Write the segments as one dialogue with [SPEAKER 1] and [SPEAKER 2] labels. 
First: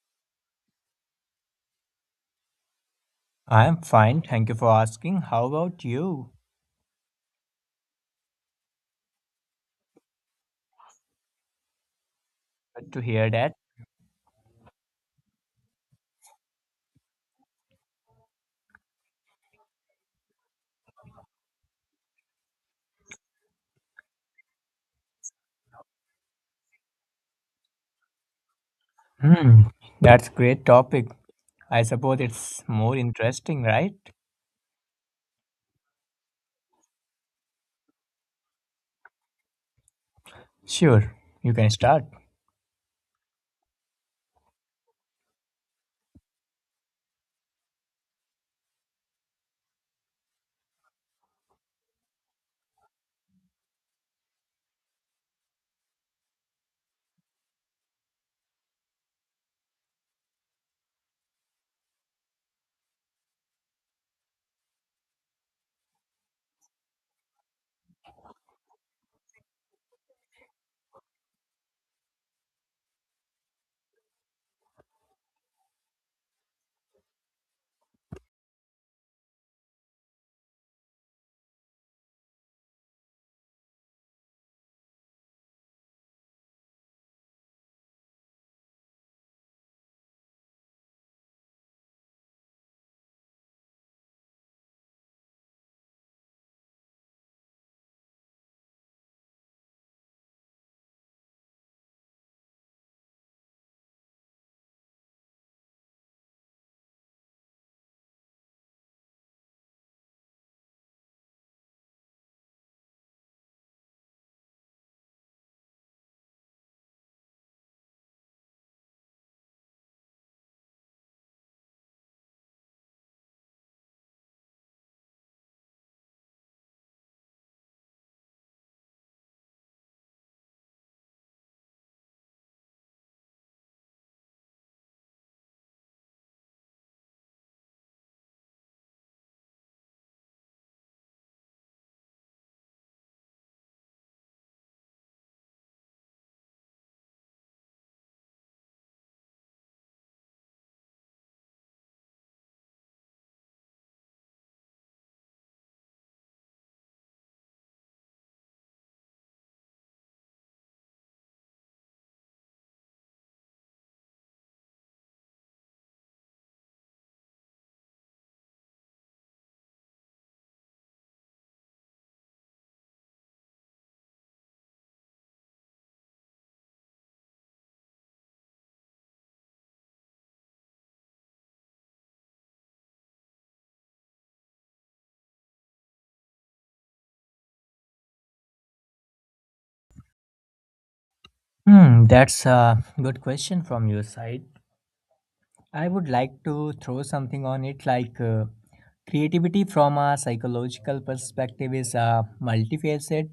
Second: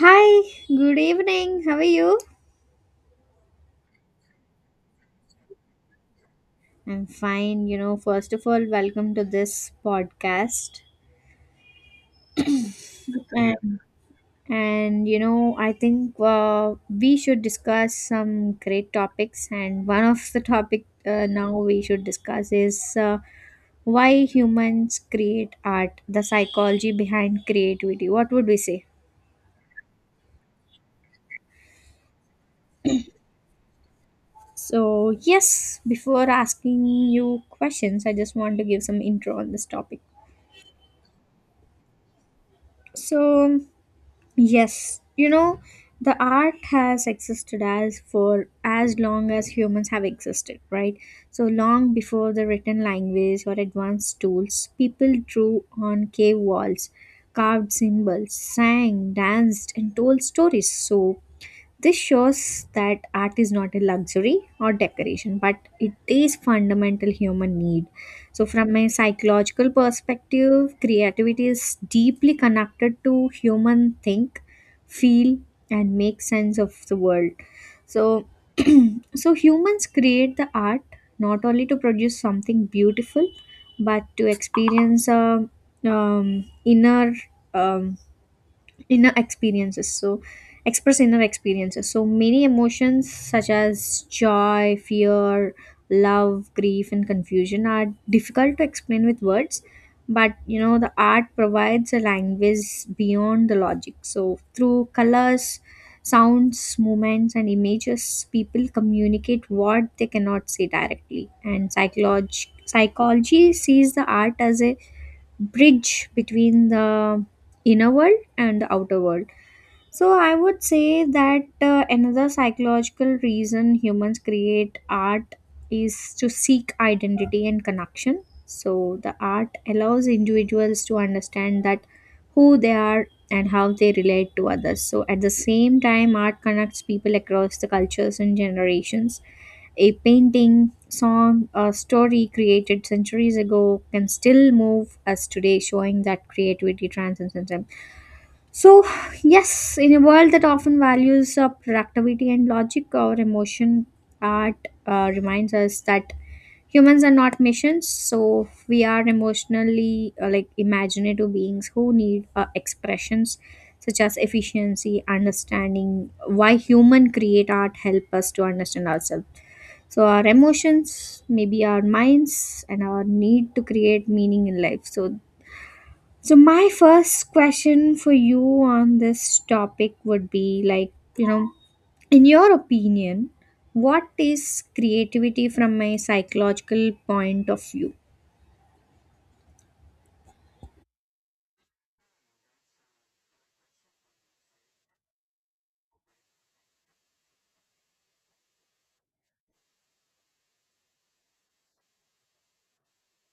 [SPEAKER 1] Hi, good evening. How are you?
[SPEAKER 2] I'm fine, thank you for asking. How about you?
[SPEAKER 1] I'm fine. You know, first of all, welcome to this podcast.
[SPEAKER 2] Good to hear
[SPEAKER 1] Yeah.
[SPEAKER 2] that.
[SPEAKER 1] And you know, I think we should discuss some great topics. And one of the topic now we should discuss is why humans create art, the psychology behind creativity. What would we say?
[SPEAKER 2] Hmm, that's great topic. I suppose it's more interesting, right?
[SPEAKER 1] So, yes, before asking you questions, I just want to give some intro on this topic.
[SPEAKER 2] Sure, you can start.
[SPEAKER 1] So, yes, you know, the art has existed as for as long as humans have existed, right? So long before the written language or advanced tools, people drew on cave walls, carved symbols, sang, danced, and told stories. So this shows that art is not a luxury or decoration, but it is fundamental human need. So, from a psychological perspective, creativity is deeply connected to human think, feel, and make sense of the world. So, so humans create the art not only to produce something beautiful, but to experience a inner um, inner experiences so express inner experiences, so many emotions such as joy, fear, love, grief, and confusion are difficult to explain with words. But you know, the art provides a language beyond the logic. So through colors, sounds, movements, and images, people communicate what they cannot say directly. And psychology sees the art as a bridge between the inner world and the outer world. So I would say that another psychological reason humans create art is to seek identity and connection. So the art allows individuals to understand that who they are and how they relate to others. So at the same time, art connects people across the cultures and generations. A painting, song, or story created centuries ago can still move us today, showing that creativity transcends time. So, yes, in a world that often values productivity and logic over emotion, art reminds us that humans are not machines. So, we are emotionally like imaginative beings who need expressions such as efficiency. Understanding why human create art help us to understand ourselves. So our emotions, maybe our minds, and our need to create meaning in life. So, so my first question for you on this topic would be like, you know, in your opinion, what is creativity from a psychological point of view?
[SPEAKER 2] Hmm, that's a good question from your side. I would like to throw something on it like creativity from a psychological perspective is a multifaceted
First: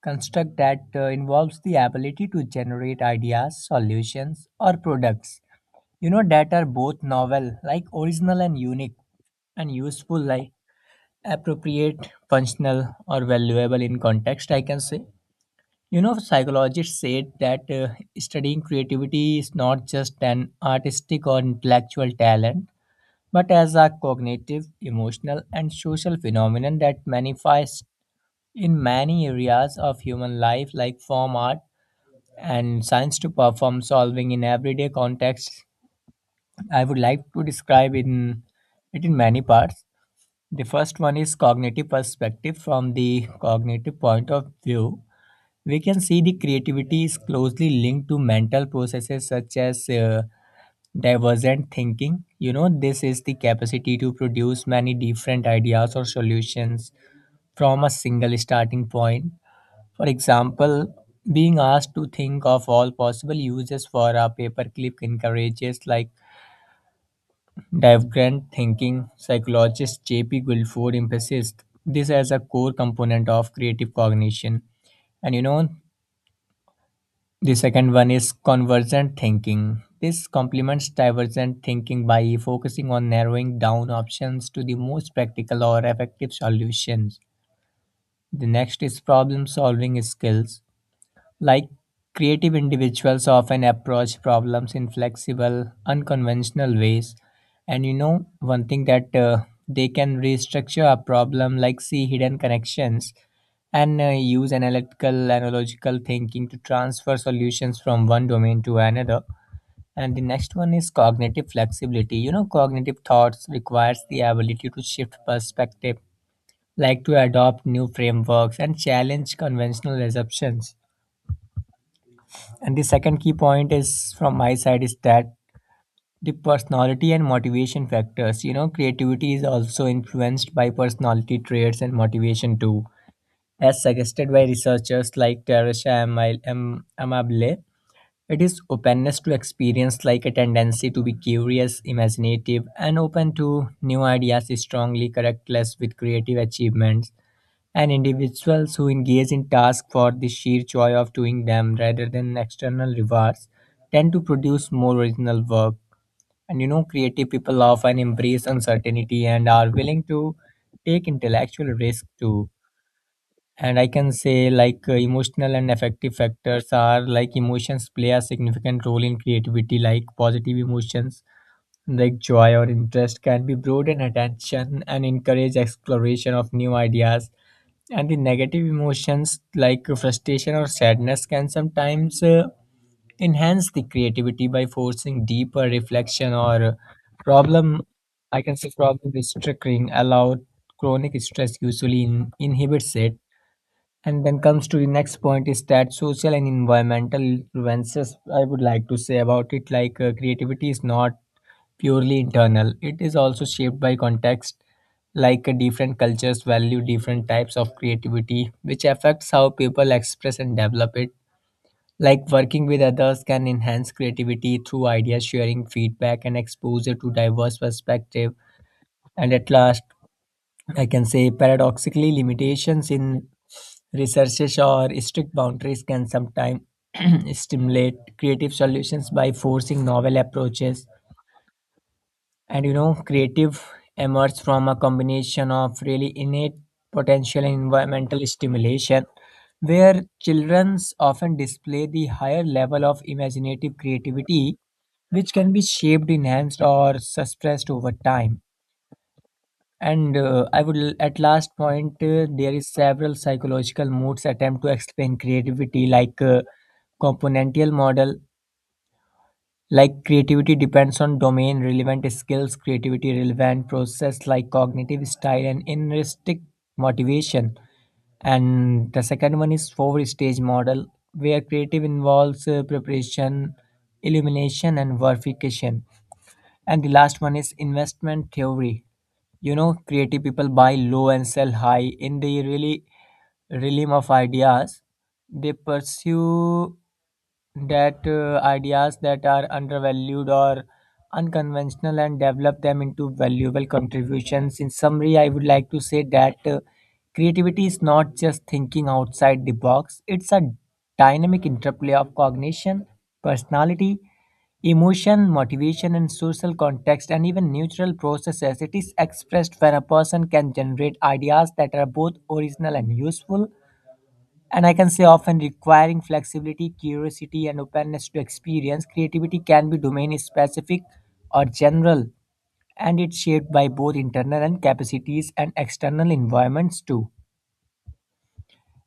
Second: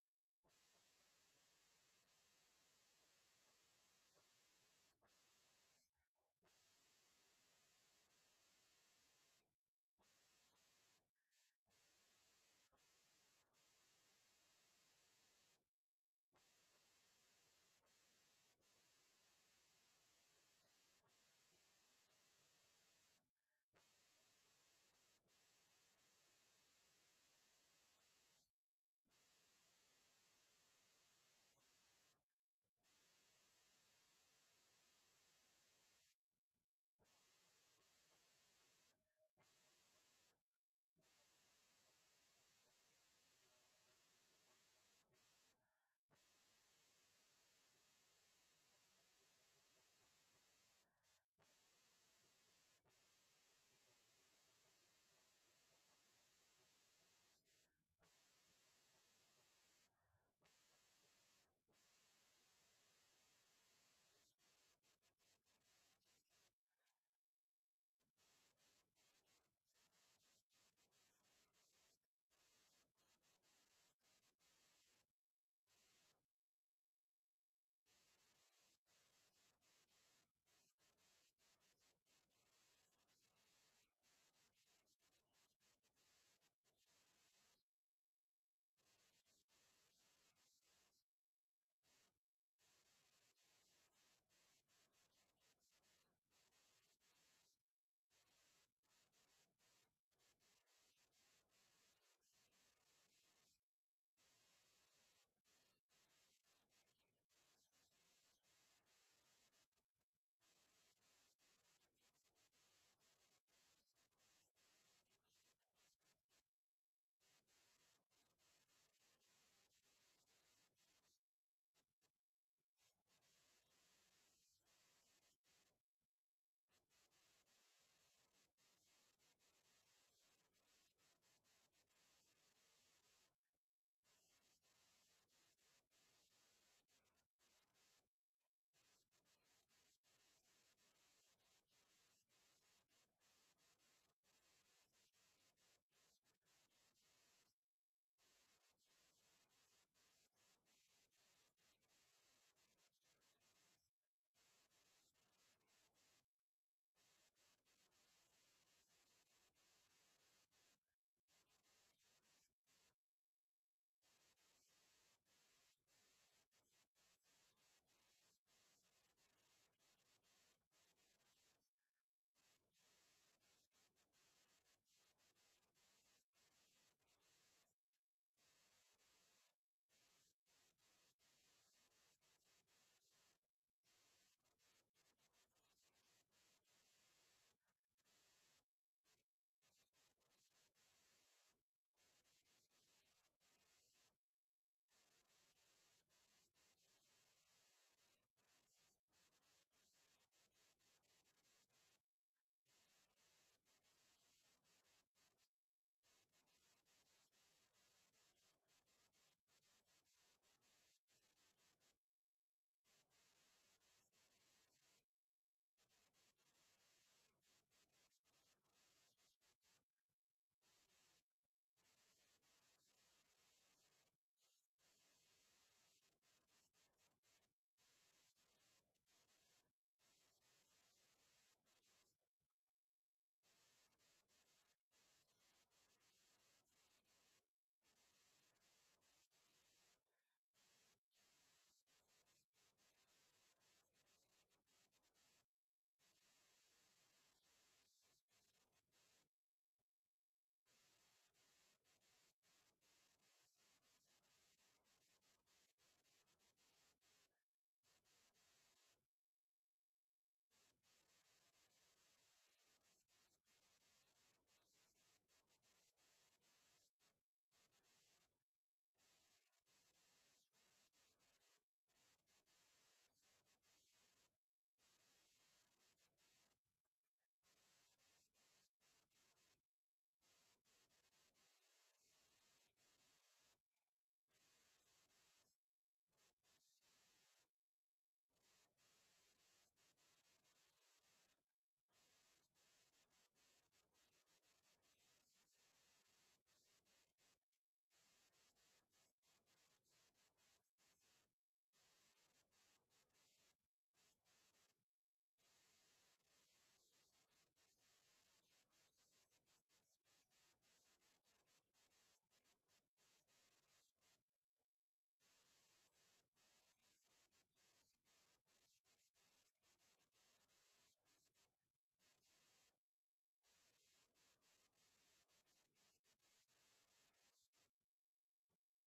[SPEAKER 2] construct that involves the ability to generate ideas, solutions, or products, you know, that are both novel, like original and unique, and useful, like appropriate, functional, or valuable in context, I can say. You know, psychologists said that studying creativity is not just an artistic or intellectual talent, but as a cognitive, emotional, and social phenomenon that manifests in many areas of human life, like form art and science to perform solving in everyday contexts. I would like to describe in it in many parts. The first one is cognitive perspective. From the cognitive point of view, we can see the creativity is closely linked to mental processes such as divergent thinking. You know, this is the capacity to produce many different ideas or solutions from a single starting point. For example, being asked to think of all possible uses for a paperclip encourages like divergent thinking. Psychologist J. P. Guilford emphasized this as a core component of creative cognition. And you know, the second one is convergent thinking. This complements divergent thinking by focusing on narrowing down options to the most practical or effective solutions. The next is problem solving skills. Like, creative individuals often approach problems in flexible, unconventional ways. And you know, one thing that they can restructure a problem, like see hidden connections, and use analytical, analogical thinking to transfer solutions from one domain to another. And the next one is cognitive flexibility. You know, cognitive thoughts requires the ability to shift perspective, like to adopt new frameworks and challenge conventional assumptions. And the second key point is from my side is that the personality and motivation factors. You know, creativity is also influenced by personality traits and motivation too, as suggested by researchers like Teresa Amabile. It is openness to experience, like a tendency to be curious, imaginative, and open to new ideas, is strongly correlate with creative achievements, and individuals who engage in tasks for the sheer joy of doing them rather than external rewards tend to produce more original work. And you know, creative people often embrace uncertainty and are willing to take intellectual risk too. And I can say, like, emotional and affective factors are like emotions play a significant role in creativity, like positive emotions. Like joy or interest can be broaden attention and encourage exploration of new ideas, and the negative emotions like frustration or sadness can sometimes enhance the creativity by forcing deeper reflection or problem, I can say problem restructuring allow chronic stress usually inhibits it. And then comes to the next point is that social and environmental influences. I would like to say about it like creativity is not purely internal. It is also shaped by context, like different cultures value different types of creativity, which affects how people express and develop it. Like working with others can enhance creativity through idea sharing, feedback, and exposure to diverse perspective. And at last, I can say paradoxically, limitations in researches or strict boundaries can sometimes stimulate creative solutions by forcing novel approaches. And you know, creative emerge from a combination of really innate potential and environmental stimulation, where children often display the higher level of imaginative creativity, which can be shaped, enhanced, or suppressed over time. And at last point, there is several psychological modes attempt to explain creativity, like componential model, like creativity depends on domain, relevant skills, creativity relevant process like cognitive style and intrinsic motivation. And the second one is four stage model where creative involves preparation, illumination, and verification. And the last one is investment theory. You know, creative people buy low and sell high in the really realm of ideas. They pursue that ideas that are undervalued or unconventional and develop them into valuable contributions. In summary, I would like to say that creativity is not just thinking outside the box. It's a dynamic interplay of cognition, personality, emotion, motivation, and social context, and even neutral processes. It is expressed when a person can generate ideas that are both original and useful, and I can say often requiring flexibility, curiosity, and openness to experience. Creativity can be domain specific or general, and it's shaped by both internal and capacities and external environments too.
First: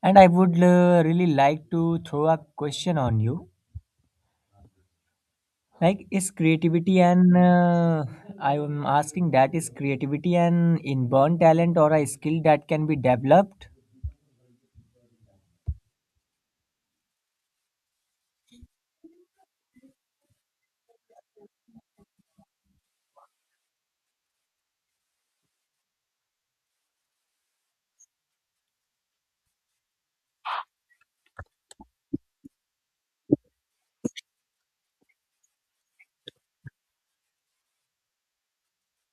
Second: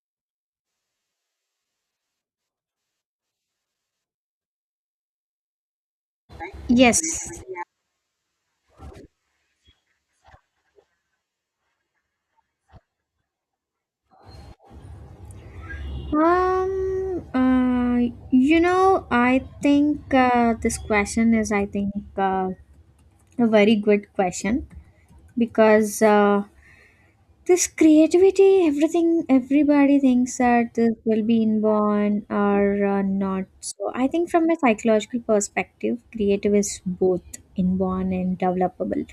[SPEAKER 2] And I would really like to throw a question on you. Like, is creativity
[SPEAKER 1] Yes.
[SPEAKER 2] and I'm asking that is creativity an inborn talent or a skill that can be developed?
[SPEAKER 1] Um. Uh. You know, I think this question is, I think, a very good question, because this creativity, everything, everybody thinks that this will be inborn or not. So I think from a psychological perspective, creative is both inborn and developable.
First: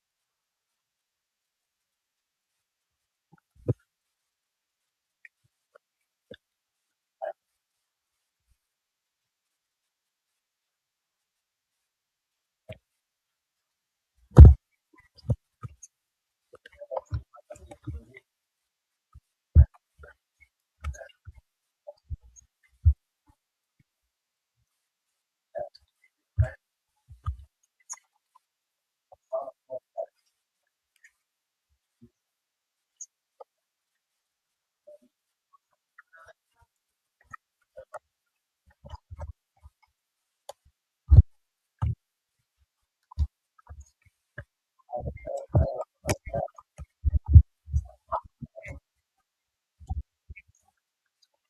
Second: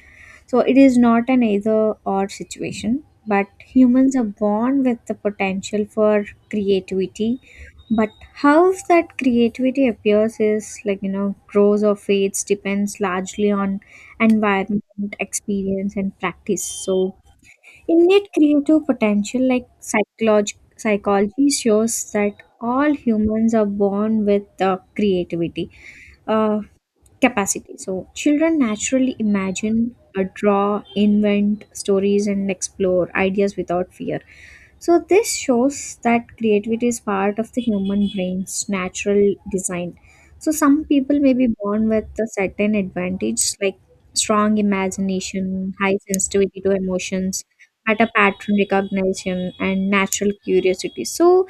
[SPEAKER 1] So it is not an either or situation, but humans are born with the potential for creativity. But how that creativity appears is, like you know, grows or fades, depends largely on environment, experience, and practice. So innate creative potential, like psychology, shows that all humans are born with creativity uh, capacity. So, children naturally imagine, draw, invent stories, and explore ideas without fear. So, this shows that creativity is part of the human brain's natural design. So, some people may be born with a certain advantage, like strong imagination, high sensitivity to emotions, better pattern recognition, and natural curiosity. So,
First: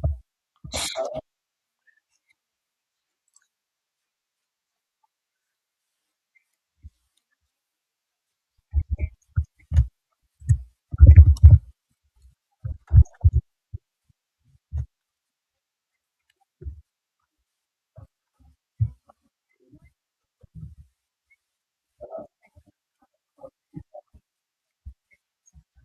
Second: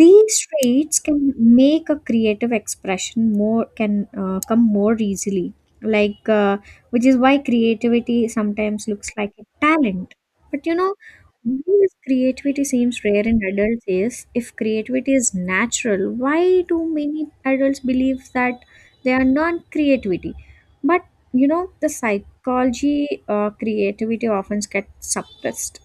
[SPEAKER 1] these traits can make a creative expression more can come more easily, like uh, which is why creativity sometimes looks like a talent. But you know, this creativity seems rare in adults. Is if creativity is natural, why do many adults believe that they are non-creativity? But you know, the psychology creativity often gets suppressed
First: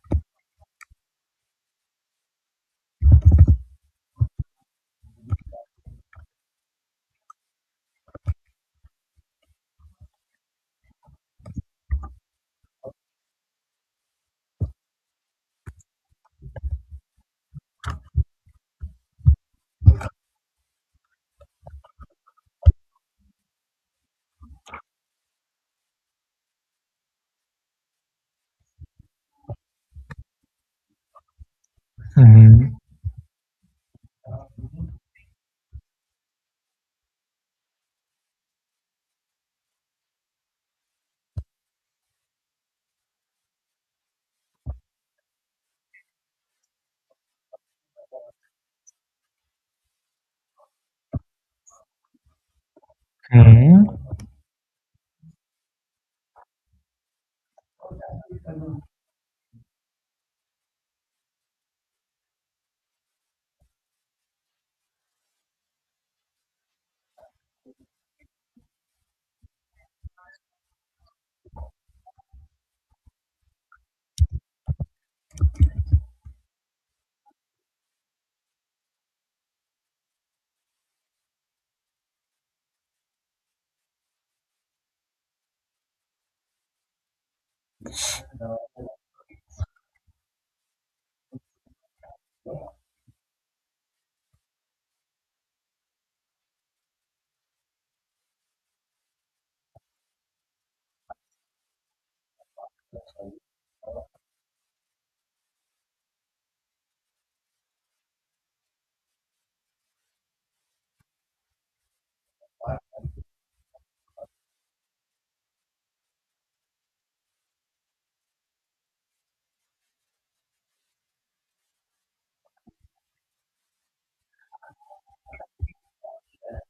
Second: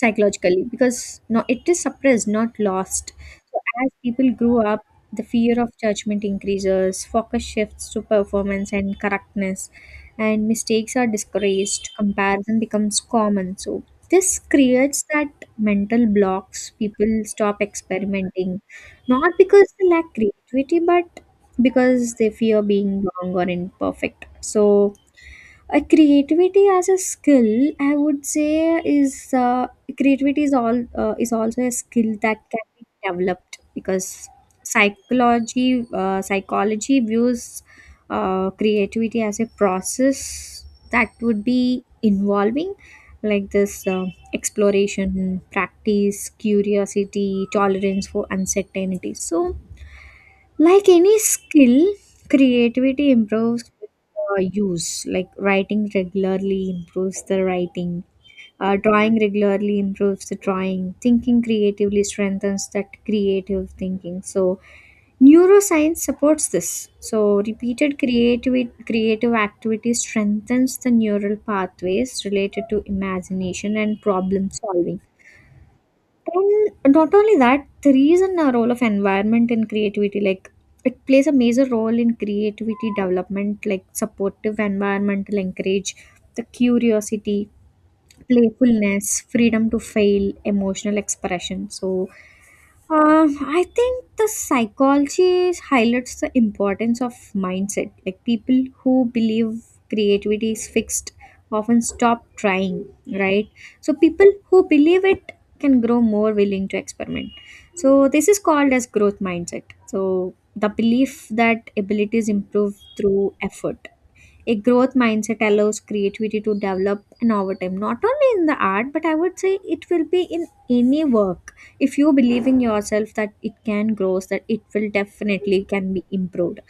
[SPEAKER 1] psychologically, because no, it is suppressed, not lost. So as people grow up, the fear of judgment increases, focus shifts to performance and correctness, and mistakes are discouraged, comparison becomes common. So this creates that mental blocks. People stop experimenting, not because they lack creativity, but because they fear being wrong or imperfect. So a creativity as a skill, I would say, is creativity is all is also a skill that can
[SPEAKER 2] Mhm.
[SPEAKER 1] be developed, because psychology views creativity as a process that would be involving like this exploration, practice, curiosity, tolerance for uncertainty. So like any skill, creativity improves
[SPEAKER 2] Hmm.
[SPEAKER 1] with use. Like writing regularly improves the writing. Drawing regularly improves the drawing. Thinking creatively strengthens that creative thinking. So, neuroscience supports this. So, repeated creative activity strengthens the neural pathways related to imagination and problem solving. And not only that, the reason a role of environment in creativity. Like it plays a major role in creativity development, like supportive environmental encourage the curiosity, playfulness, freedom to fail, emotional expression. So I think the psychology highlights the importance of mindset. Like people who believe creativity is fixed often stop trying, right? So people who believe it can grow more willing to experiment. So this is called as growth mindset. So the belief that abilities improve through effort, a growth mindset allows creativity to develop and over time, not only in the art, but I would say it will be in any work. If you believe in yourself that it can grow, that it will definitely can be improved.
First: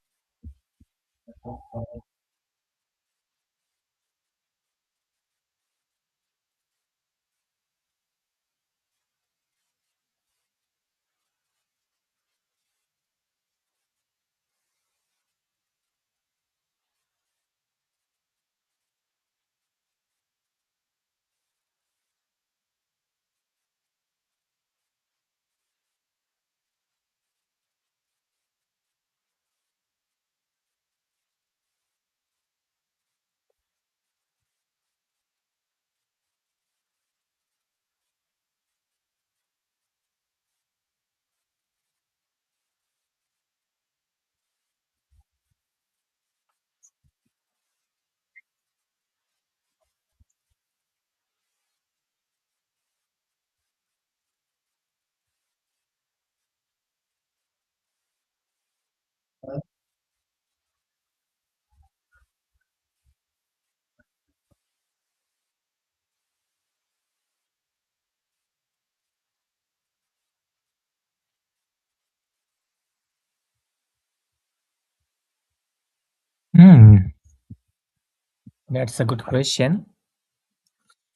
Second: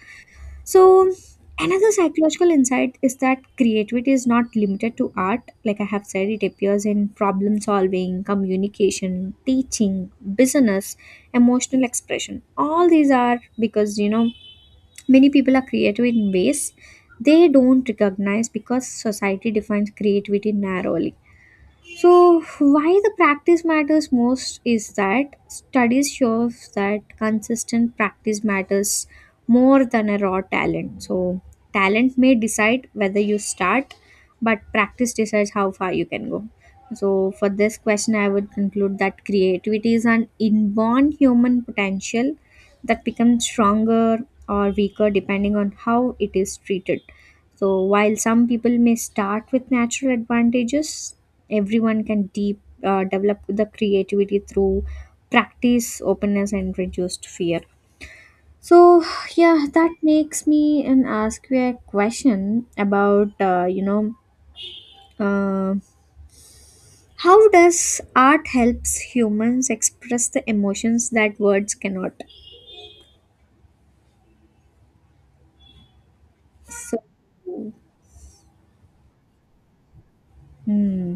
[SPEAKER 1] So another psychological insight is that creativity is not limited to art. Like I have said, it appears in problem solving, communication, teaching, business, emotional expression. All these are because you know, many people are creative in ways they don't recognize because society defines creativity narrowly. So, why the practice matters most is that studies show that consistent practice matters more than a raw talent. So, talent may decide whether you start, but practice decides how far you can go. So, for this question, I would conclude that creativity is an inborn human potential that becomes stronger or weaker depending on how it is treated. So, while some people may start with natural advantages, everyone can deep, develop the creativity through practice, openness, and reduced fear. So, yeah, that makes me and ask you a question about, you know, uh, how does art helps humans express the emotions that words cannot? So,
[SPEAKER 2] Hmm. That's a good question.
[SPEAKER 1] hmm.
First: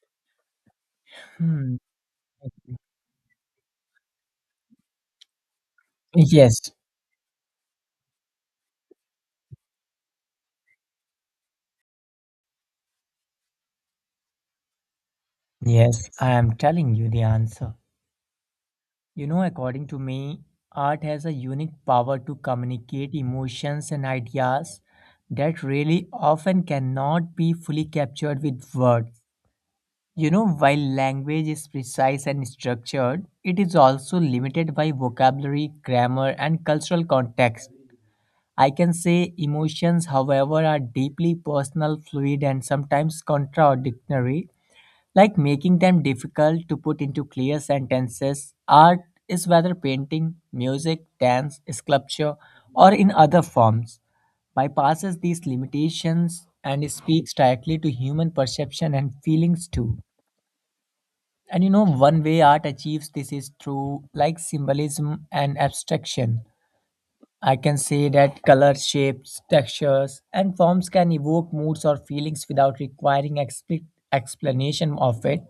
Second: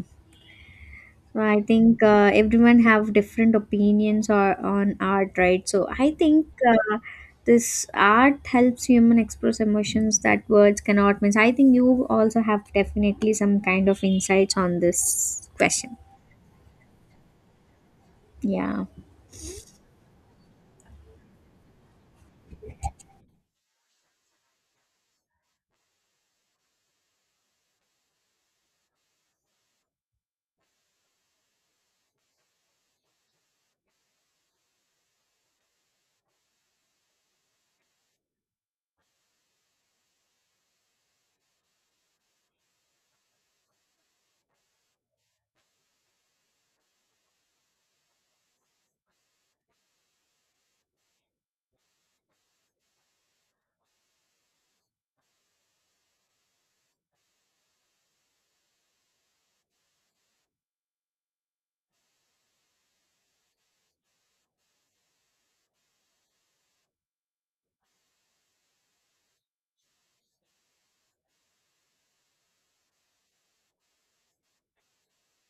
[SPEAKER 1] So, I
[SPEAKER 2] Hmm.
[SPEAKER 1] think everyone have different opinions or on art, right? So I think
[SPEAKER 2] Yes,
[SPEAKER 1] this art helps human express emotions that words cannot. Means I think you also have definitely some kind of insights on this question.
[SPEAKER 2] yes, I am telling you the answer.
[SPEAKER 1] Yeah.
[SPEAKER 2] You know, according to me, art has a unique power to communicate emotions and ideas that really often cannot be fully captured with words. You know, while language is precise and structured, it is also limited by vocabulary, grammar, and cultural context. I can say emotions, however, are deeply personal, fluid, and sometimes contradictory, like making them difficult to put into clear sentences. Art is whether painting, music, dance, sculpture, or in other forms, bypasses these limitations and speaks directly to human perception and feelings too. And you know, one way art achieves this is through like symbolism and abstraction. I can say that color, shapes, textures, and forms can evoke moods or feelings without requiring explanation of it.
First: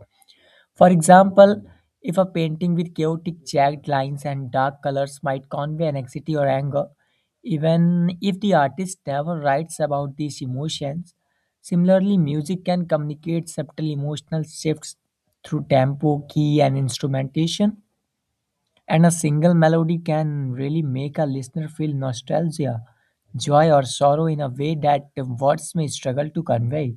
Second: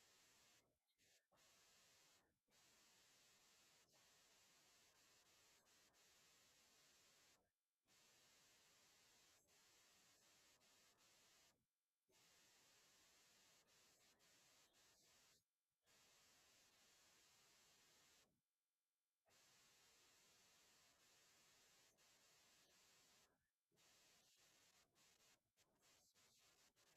[SPEAKER 2] For example, if a painting with chaotic jagged lines and dark colors might convey anxiety or anger, even if the artist never writes about these emotions. Similarly, music can communicate subtle emotional shifts through tempo, key, and instrumentation, and a single melody can really make a listener feel nostalgia, joy, or sorrow in a way that words may struggle to convey.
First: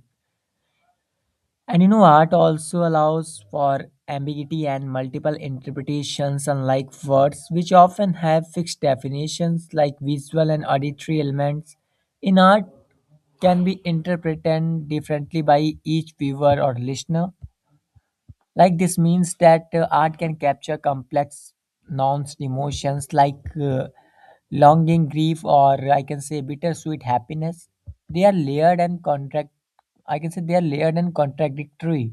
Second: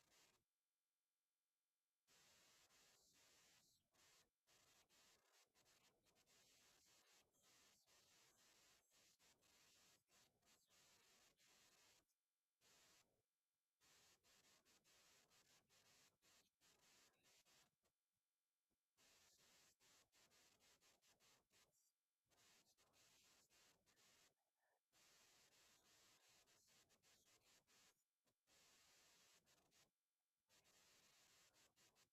[SPEAKER 2] And you know, art also allows for ambiguity and multiple interpretations, unlike words, which often have fixed definitions like visual and auditory elements. In art, can be interpreted differently by each viewer or listener, like this means that art can capture complex nuanced emotions like longing, grief, or I can say bittersweet happiness. They are layered and contract, I can say they are layered and contradictory.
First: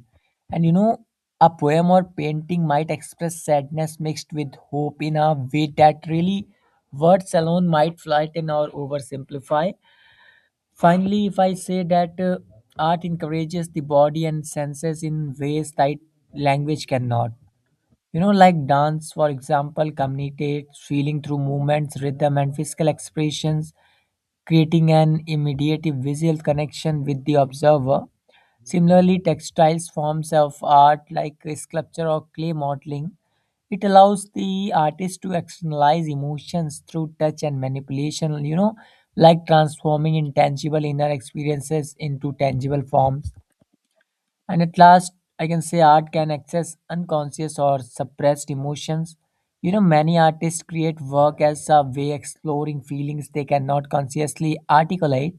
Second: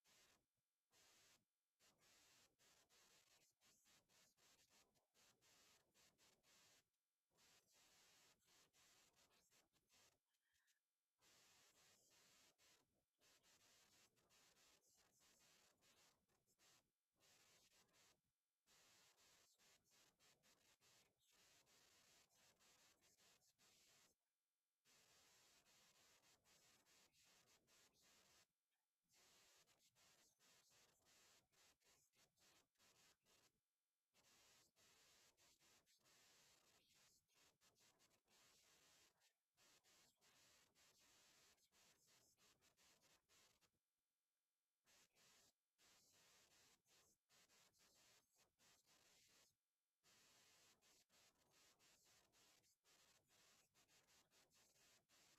[SPEAKER 2] And you know, a poem or painting might express sadness mixed with hope in a way that really words alone might flatten or oversimplify. Finally, if I say that art encourages the body and senses in ways that language cannot. You know, like dance, for example, communicates feeling through movements, rhythm, and physical expressions, creating an immediate visual connection with the observer. Similarly, textiles forms of art like sculpture or clay modeling. It allows the artist to externalize emotions through touch and manipulation, you know, like transforming intangible inner experiences into tangible forms. And at last, I can say art can access unconscious or suppressed emotions. You know, many artists create work as a way exploring feelings they cannot consciously articulate.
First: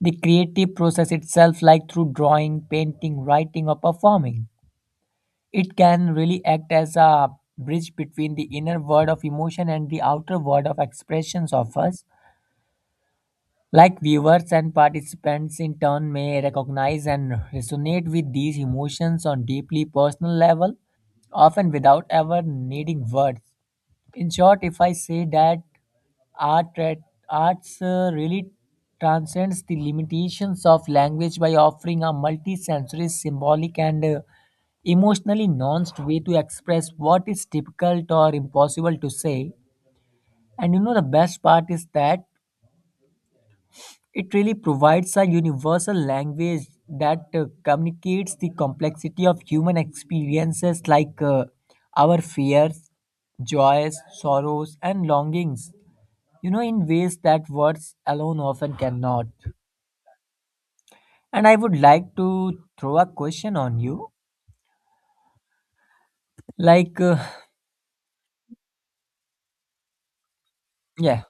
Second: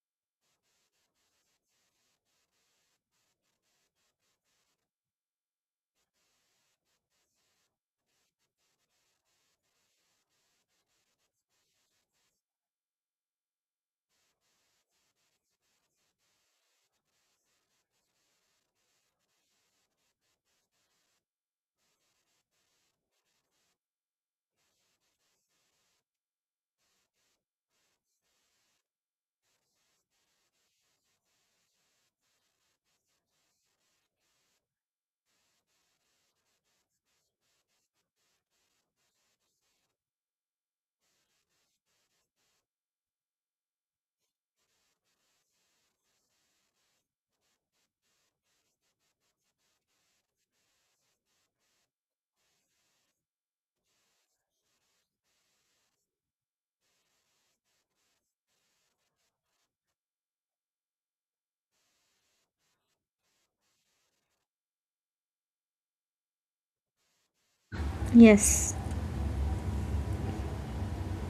[SPEAKER 2] The creative process itself, like through drawing, painting, writing, or performing, it can really act as a bridge between the inner world of emotion and the outer world of expressions of us. Like viewers and participants in turn may recognize and resonate with these emotions on deeply personal level, often without ever needing words. In short, if I say that art that arts really transcends the limitations of language by offering a multi-sensory, symbolic, and emotionally nuanced way to express what is difficult or impossible to say. And you know, the best part is that it really provides a universal language that communicates the complexity of human experiences like our fears, joys, sorrows, and longings, you know, in ways that words alone often cannot. And I would like to throw a question on you. Like,
[SPEAKER 1] Yes.
[SPEAKER 2] yeah,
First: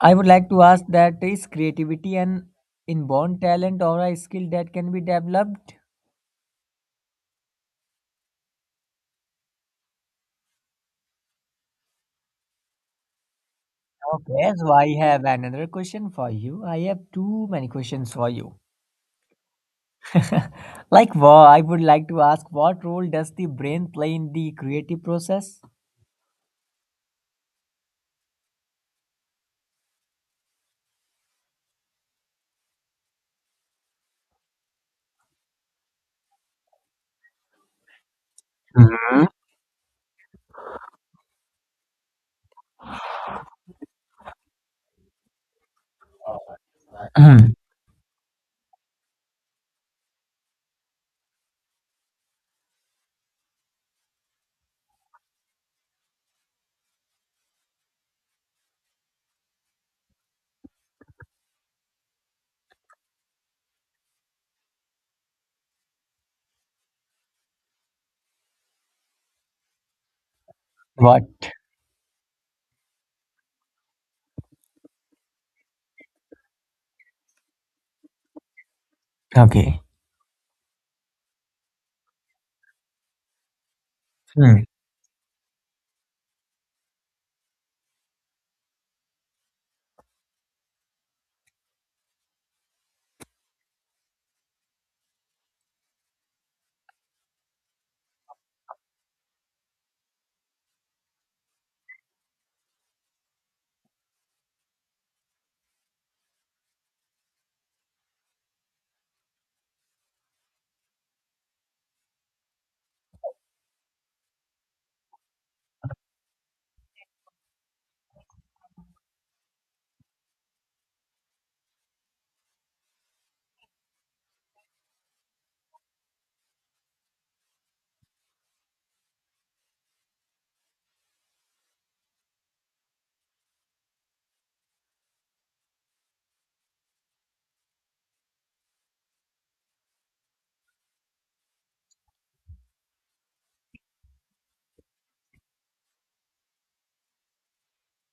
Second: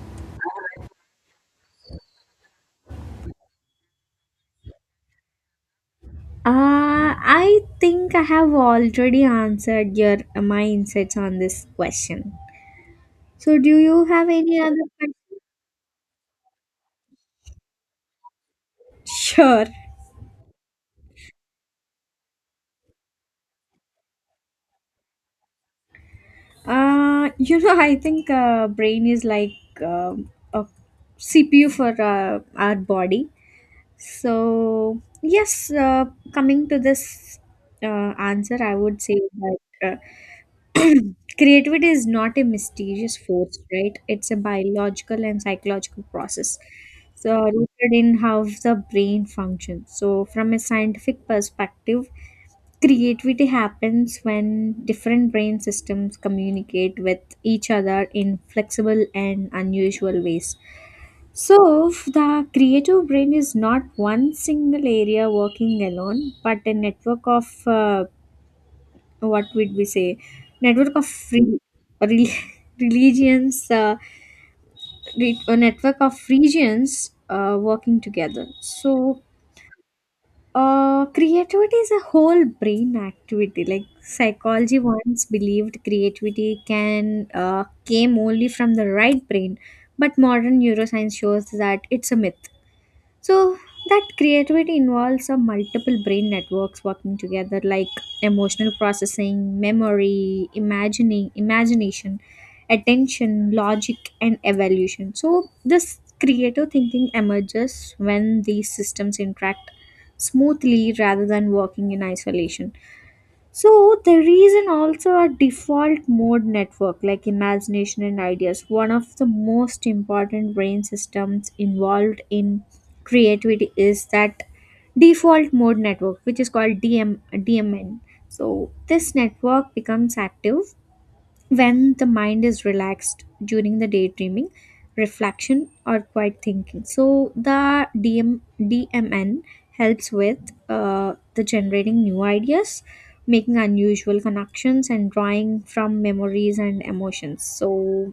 [SPEAKER 2] I would like to ask that is creativity an inborn talent or a skill that can be developed?
[SPEAKER 1] I think I have already answered your my insights on this question. So do you have
[SPEAKER 2] Okay,
[SPEAKER 1] any
[SPEAKER 2] so
[SPEAKER 1] other?
[SPEAKER 2] I have another question for you. I have too many questions for you.
[SPEAKER 1] Sure.
[SPEAKER 2] Like, I would like to ask, what role does the brain play in the creative process?
[SPEAKER 1] You know, I think brain is like a CPU for our body. So yes, coming to this answer, I would say that uh, creativity is not a mysterious force, right? It's a biological and psychological process. So rooted in how the brain functions. So from a scientific perspective, creativity happens when different brain systems communicate with each other in flexible and unusual ways. So, if the creative brain is not one single area working alone, but a network of what would we say? Network of
[SPEAKER 2] What?
[SPEAKER 1] free re- religions, uh, a network of regions working together. So,
[SPEAKER 2] Okay.
[SPEAKER 1] uh, creativity is a whole brain activity. Like
[SPEAKER 2] Hmm.
[SPEAKER 1] psychology once believed creativity can came only from the right brain, but modern neuroscience shows that it's a myth. So that creativity involves a multiple brain networks working together, like emotional processing, memory, imagining, imagination, attention, logic and evaluation. So this creative thinking emerges when these systems interact smoothly rather than working in isolation. So there is an also a default mode network like imagination and ideas. One of the most important brain systems involved in creativity is that default mode network, which is called DMN. So this network becomes active when the mind is relaxed during the daydreaming, reflection, or quiet thinking. So the DMN helps with the generating new ideas, making unusual connections, and drawing from memories and emotions. So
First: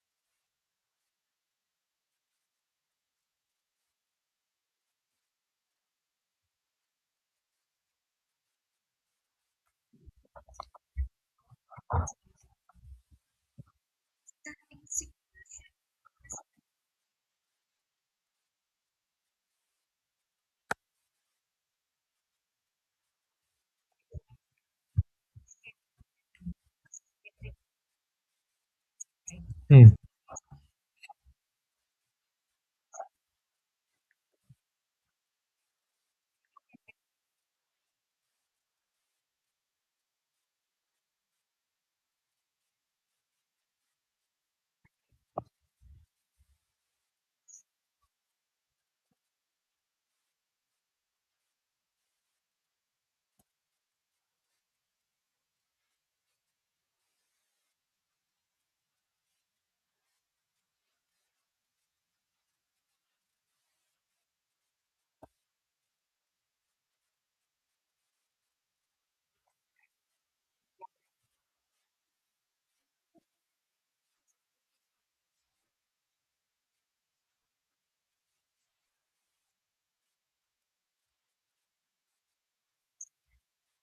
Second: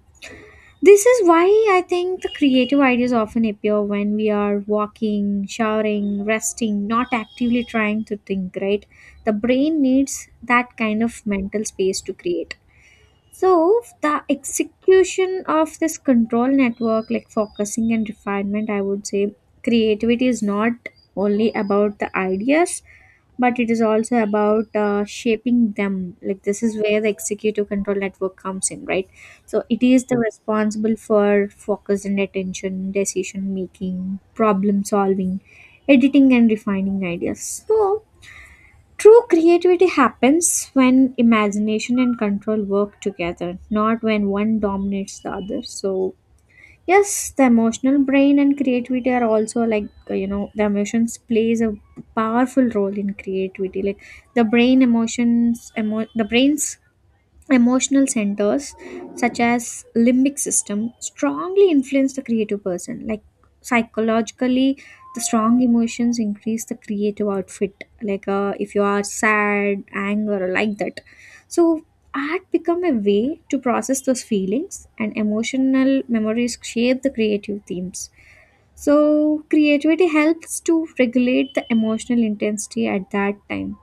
[SPEAKER 1] this is why I think the creative ideas often appear when we are walking, showering, resting, not actively trying to think, right? The brain needs that kind of mental space to create. So the execution of this control network, like focusing and refinement, I would say creativity is not only about the ideas, but it is also about shaping them. Like this is where the executive control network comes in, right? So it
[SPEAKER 2] Hmm.
[SPEAKER 1] is the responsible for focus and attention, decision making, problem solving, editing and refining ideas. So true creativity happens when imagination and control work together, not when one dominates the other. So, yes, the emotional brain and creativity are also you know, the emotions plays a powerful role in creativity. Like the brain's emotional centers such as limbic system strongly influence the creative person. Like psychologically, the strong emotions increase the creative outfit, if you are sad, anger, or like that. So art become a way to process those feelings, and emotional memories shape the creative themes. So creativity helps to regulate the emotional intensity at that time.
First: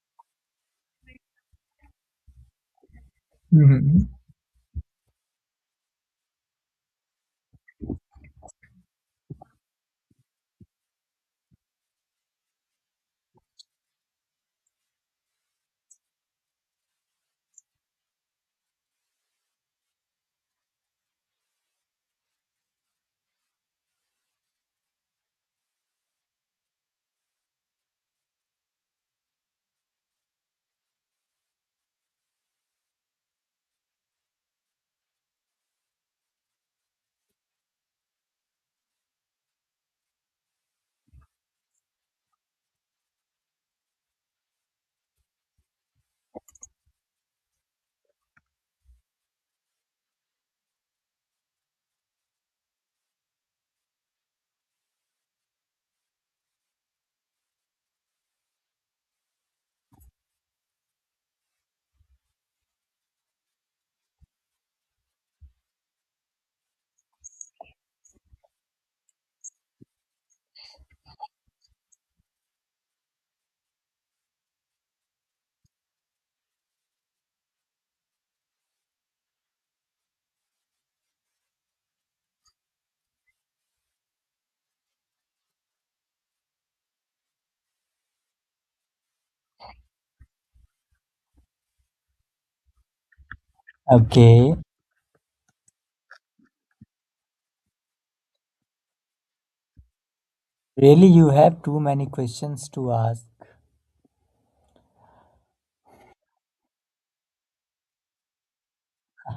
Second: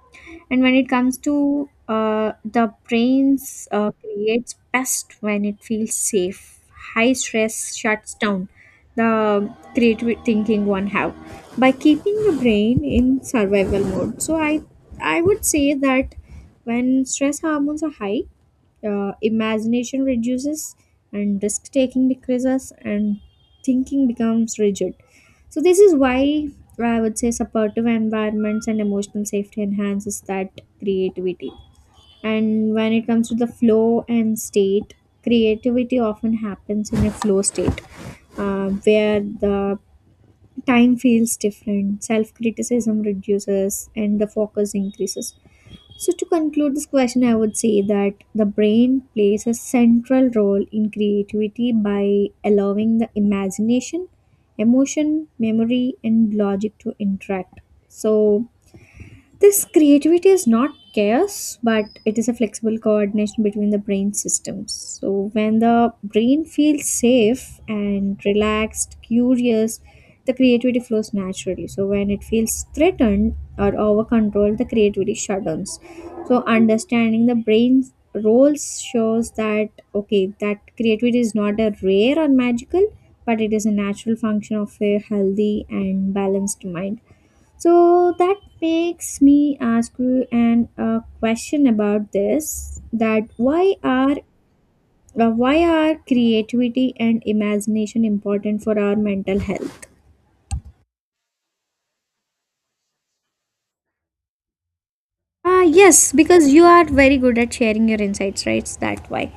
[SPEAKER 1] And when it comes to the brain's
[SPEAKER 2] Mhm.
[SPEAKER 1] creates best when it feels safe. High stress shuts down the creative thinking one have by keeping the brain in survival mode. So I would say that when stress hormones are high, imagination reduces and risk taking decreases and thinking becomes rigid. So this is why I would say supportive environments and emotional safety enhances that creativity. And when it comes to the flow and state, creativity often happens in a flow state, where the time feels different, self criticism reduces, and the focus increases. So, to conclude this question, I would say that the brain plays a central role in creativity by allowing the imagination, emotion, memory, and logic to interact. So, this creativity is not chaos, but it is a flexible coordination between the brain systems. So, when the brain feels safe and relaxed, curious, the creativity flows naturally. So, when it feels threatened or over controlled, the creativity shutdowns. So, understanding the brain's roles shows that okay, that creativity is not a rare or magical, but it is a natural function of a healthy and balanced mind. So that makes me ask you an a question about this, that
[SPEAKER 2] Okay.
[SPEAKER 1] why are creativity and imagination important for our mental health?
[SPEAKER 2] Really, you have too many questions to ask.
[SPEAKER 1] Ah, yes, because you are very good at sharing your insights, right? That why.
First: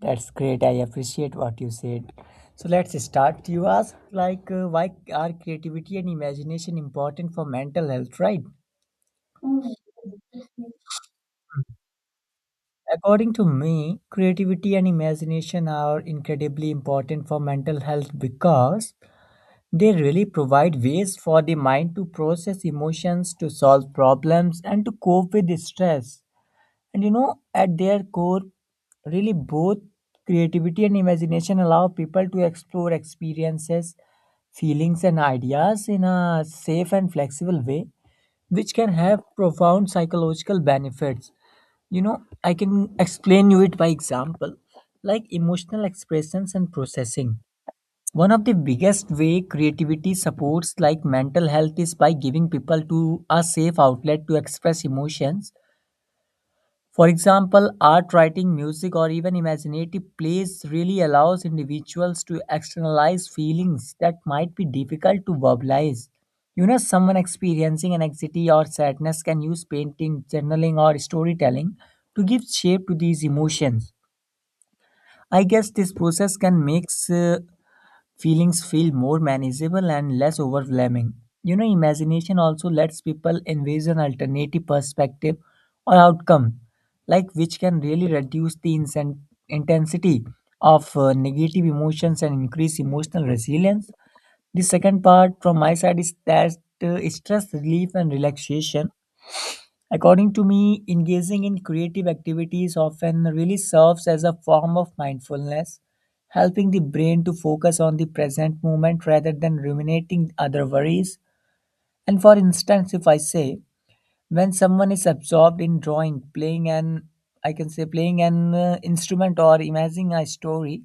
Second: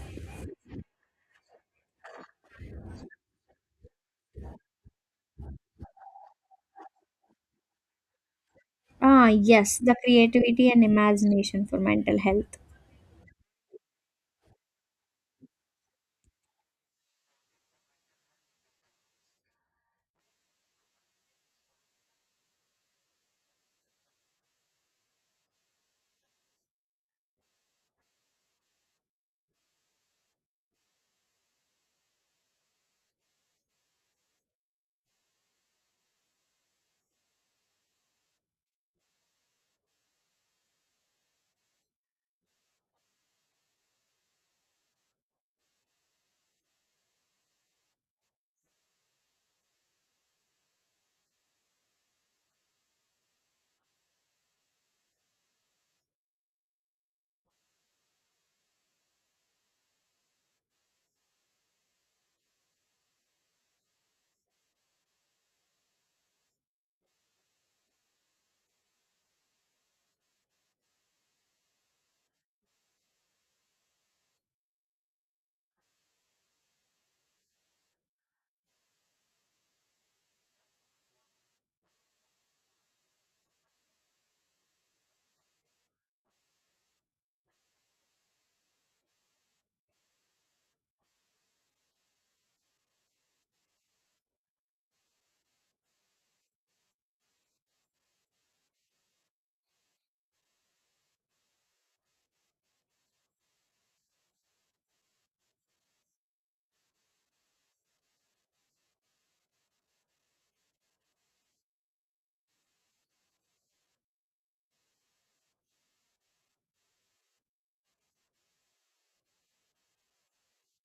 [SPEAKER 2] That's great. I appreciate what you said. So let's start. You asked, like, why are creativity and imagination important for mental health, right?
[SPEAKER 1] Ah yes, the creativity and imagination for mental health.
[SPEAKER 2] According to me, creativity and imagination are incredibly important for mental health because they really provide ways for the mind to process emotions, to solve problems, and to cope with stress. And you know, at their core, really both creativity and imagination allow people to explore experiences, feelings, and ideas in a safe and flexible way, which can have profound psychological benefits. You know, I can explain you it by example, like emotional expressions and processing. One of the biggest way creativity supports like mental health is by giving people to a safe outlet to express emotions for example, art, writing, music, or even imaginative plays really allows individuals to externalize feelings that might be difficult to verbalize. You know, someone experiencing anxiety or sadness can use painting, journaling, or storytelling to give shape to these emotions. I guess this process can make uh, Feelings feel more manageable and less overwhelming. You know, imagination also lets people envision alternative perspective or outcome, like which can really reduce the intensity of negative emotions and increase emotional resilience. The second part from my side is that stress relief and relaxation. According to me, engaging in creative activities often really serves as a form of mindfulness, helping the brain to focus on the present moment rather than ruminating other worries. And for instance, if I say, when someone is absorbed in drawing, playing an I can say playing an instrument or imagining a story,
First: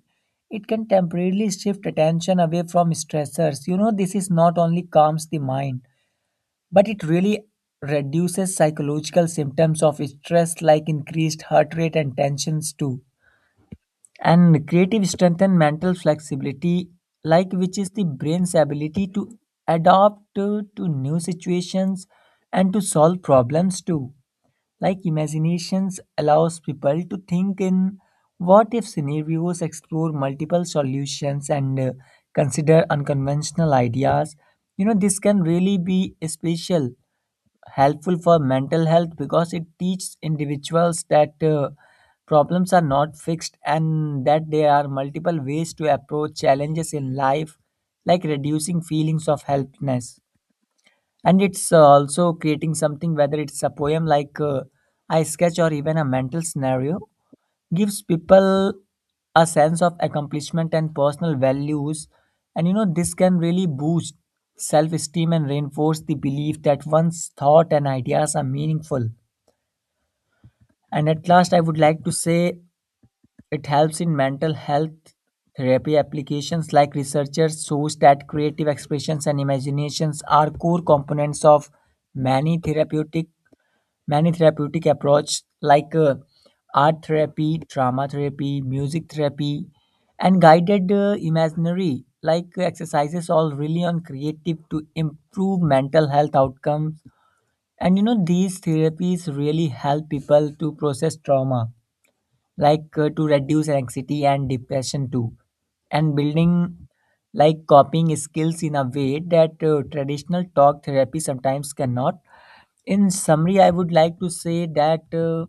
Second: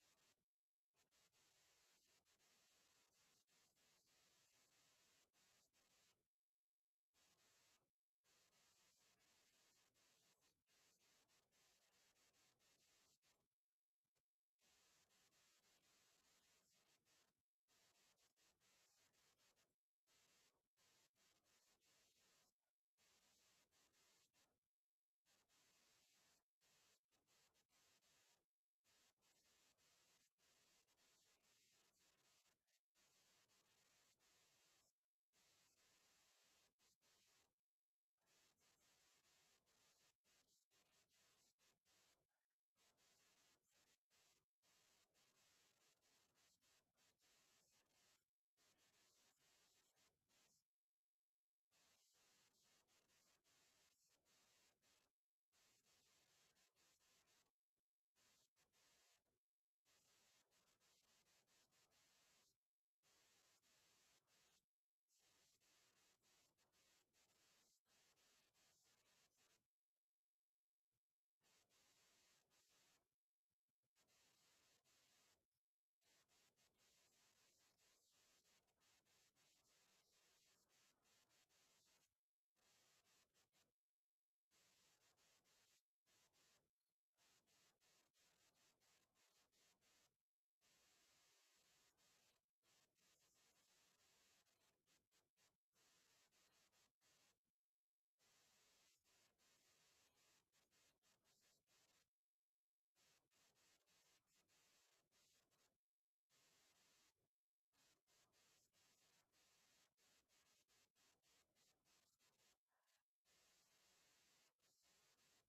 [SPEAKER 2] it can temporarily shift attention away from stressors. You know, this is not only calms the mind but it really reduces psychological symptoms of stress like increased heart rate and tensions too, and creative strength and mental flexibility, like which is the brain's ability to adapt to new situations and to solve problems too, like imaginations allows people to think in what if scenarios, explore multiple solutions and consider unconventional ideas. You know, this can really be special helpful for mental health because it teaches individuals that problems are not fixed and that there are multiple ways to approach challenges in life, like reducing feelings of helplessness. And it's also creating something, whether it's a poem like I sketch or even a mental scenario, gives people a sense of accomplishment and personal values. And you know this can really boost self esteem and reinforce the belief that one's thought and ideas are meaningful. And at last I would like to say it helps in mental health therapy applications, like researchers shows that creative expressions and imaginations are core components of many therapeutic many therapeutic approaches like art therapy, drama therapy, music therapy and guided imaginary like exercises all really on creative to improve mental health outcomes. And you know these therapies really help people to process trauma, like to reduce anxiety and depression too, and building like copying skills in a way that traditional talk therapy sometimes cannot. In summary I would like to say that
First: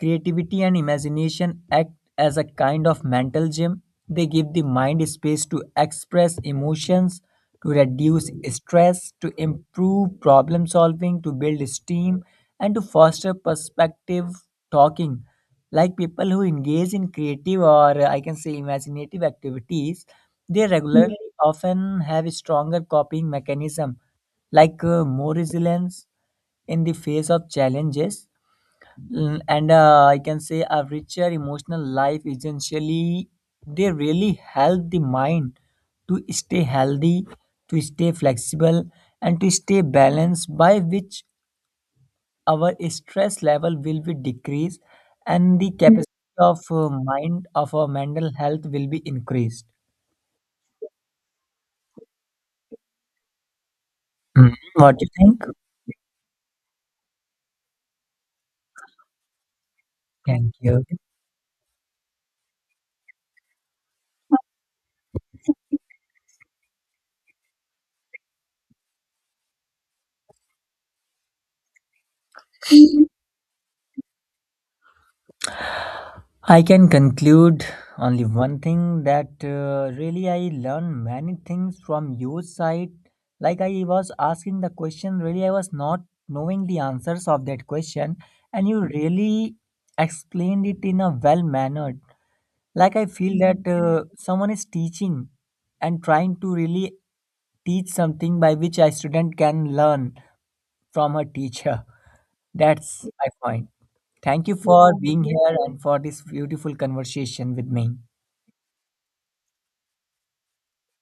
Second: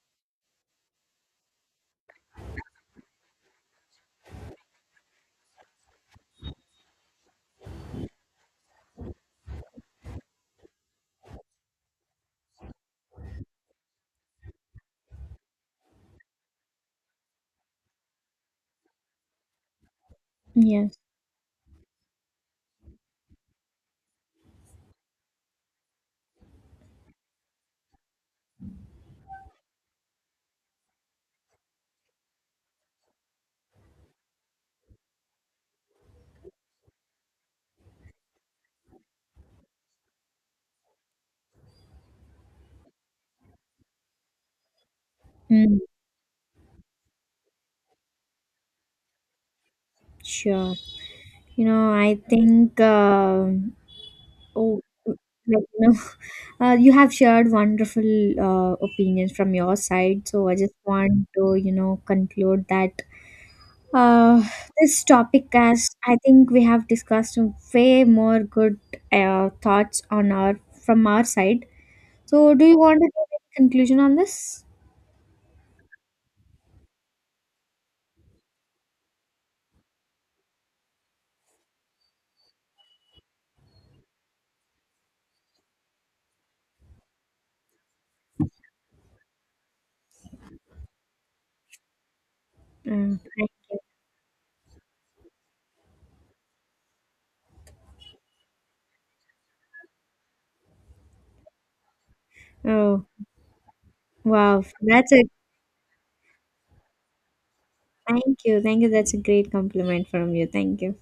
[SPEAKER 2] creativity and imagination act as a kind of mental gym. They give the mind space to express emotions, to reduce stress, to improve problem solving, to build esteem, and to foster perspective talking. Like people who engage in creative or I can say imaginative activities, they
[SPEAKER 1] Yes.
[SPEAKER 2] regularly often have a stronger coping mechanism, like more resilience in the face of challenges. And I can say a richer emotional life essentially. They really help the mind to stay healthy, to stay flexible, and to stay balanced. By which our stress level will be decreased, and the
[SPEAKER 1] Mm,
[SPEAKER 2] capacity of mind of our mental health will be increased.
[SPEAKER 1] sure. You know, I think um,
[SPEAKER 2] Mm.
[SPEAKER 1] oh,
[SPEAKER 2] What do you
[SPEAKER 1] mm,
[SPEAKER 2] think?
[SPEAKER 1] like, you know, you have shared wonderful opinions from your side. So
[SPEAKER 2] Thank
[SPEAKER 1] I just
[SPEAKER 2] you.
[SPEAKER 1] want to, you know, conclude that uh, this topic, as I think we have discussed way more good thoughts on our from our side. So do you want to give any conclusion on this?
[SPEAKER 2] I can conclude only one thing that really I learned many things from your side. Like I was asking the question, really I was not knowing the answers of that question, and you really explained it in a well mannered. Like I feel
[SPEAKER 1] Thank
[SPEAKER 2] that
[SPEAKER 1] you.
[SPEAKER 2] someone is teaching and trying to really teach something by which a student can learn from her teacher. That's
[SPEAKER 1] Oh,
[SPEAKER 2] my point. Thank you
[SPEAKER 1] wow.
[SPEAKER 2] for
[SPEAKER 1] That's a
[SPEAKER 2] being here and for this beautiful conversation with me.
[SPEAKER 1] thank you. Thank you. That's a great compliment from you. Thank you.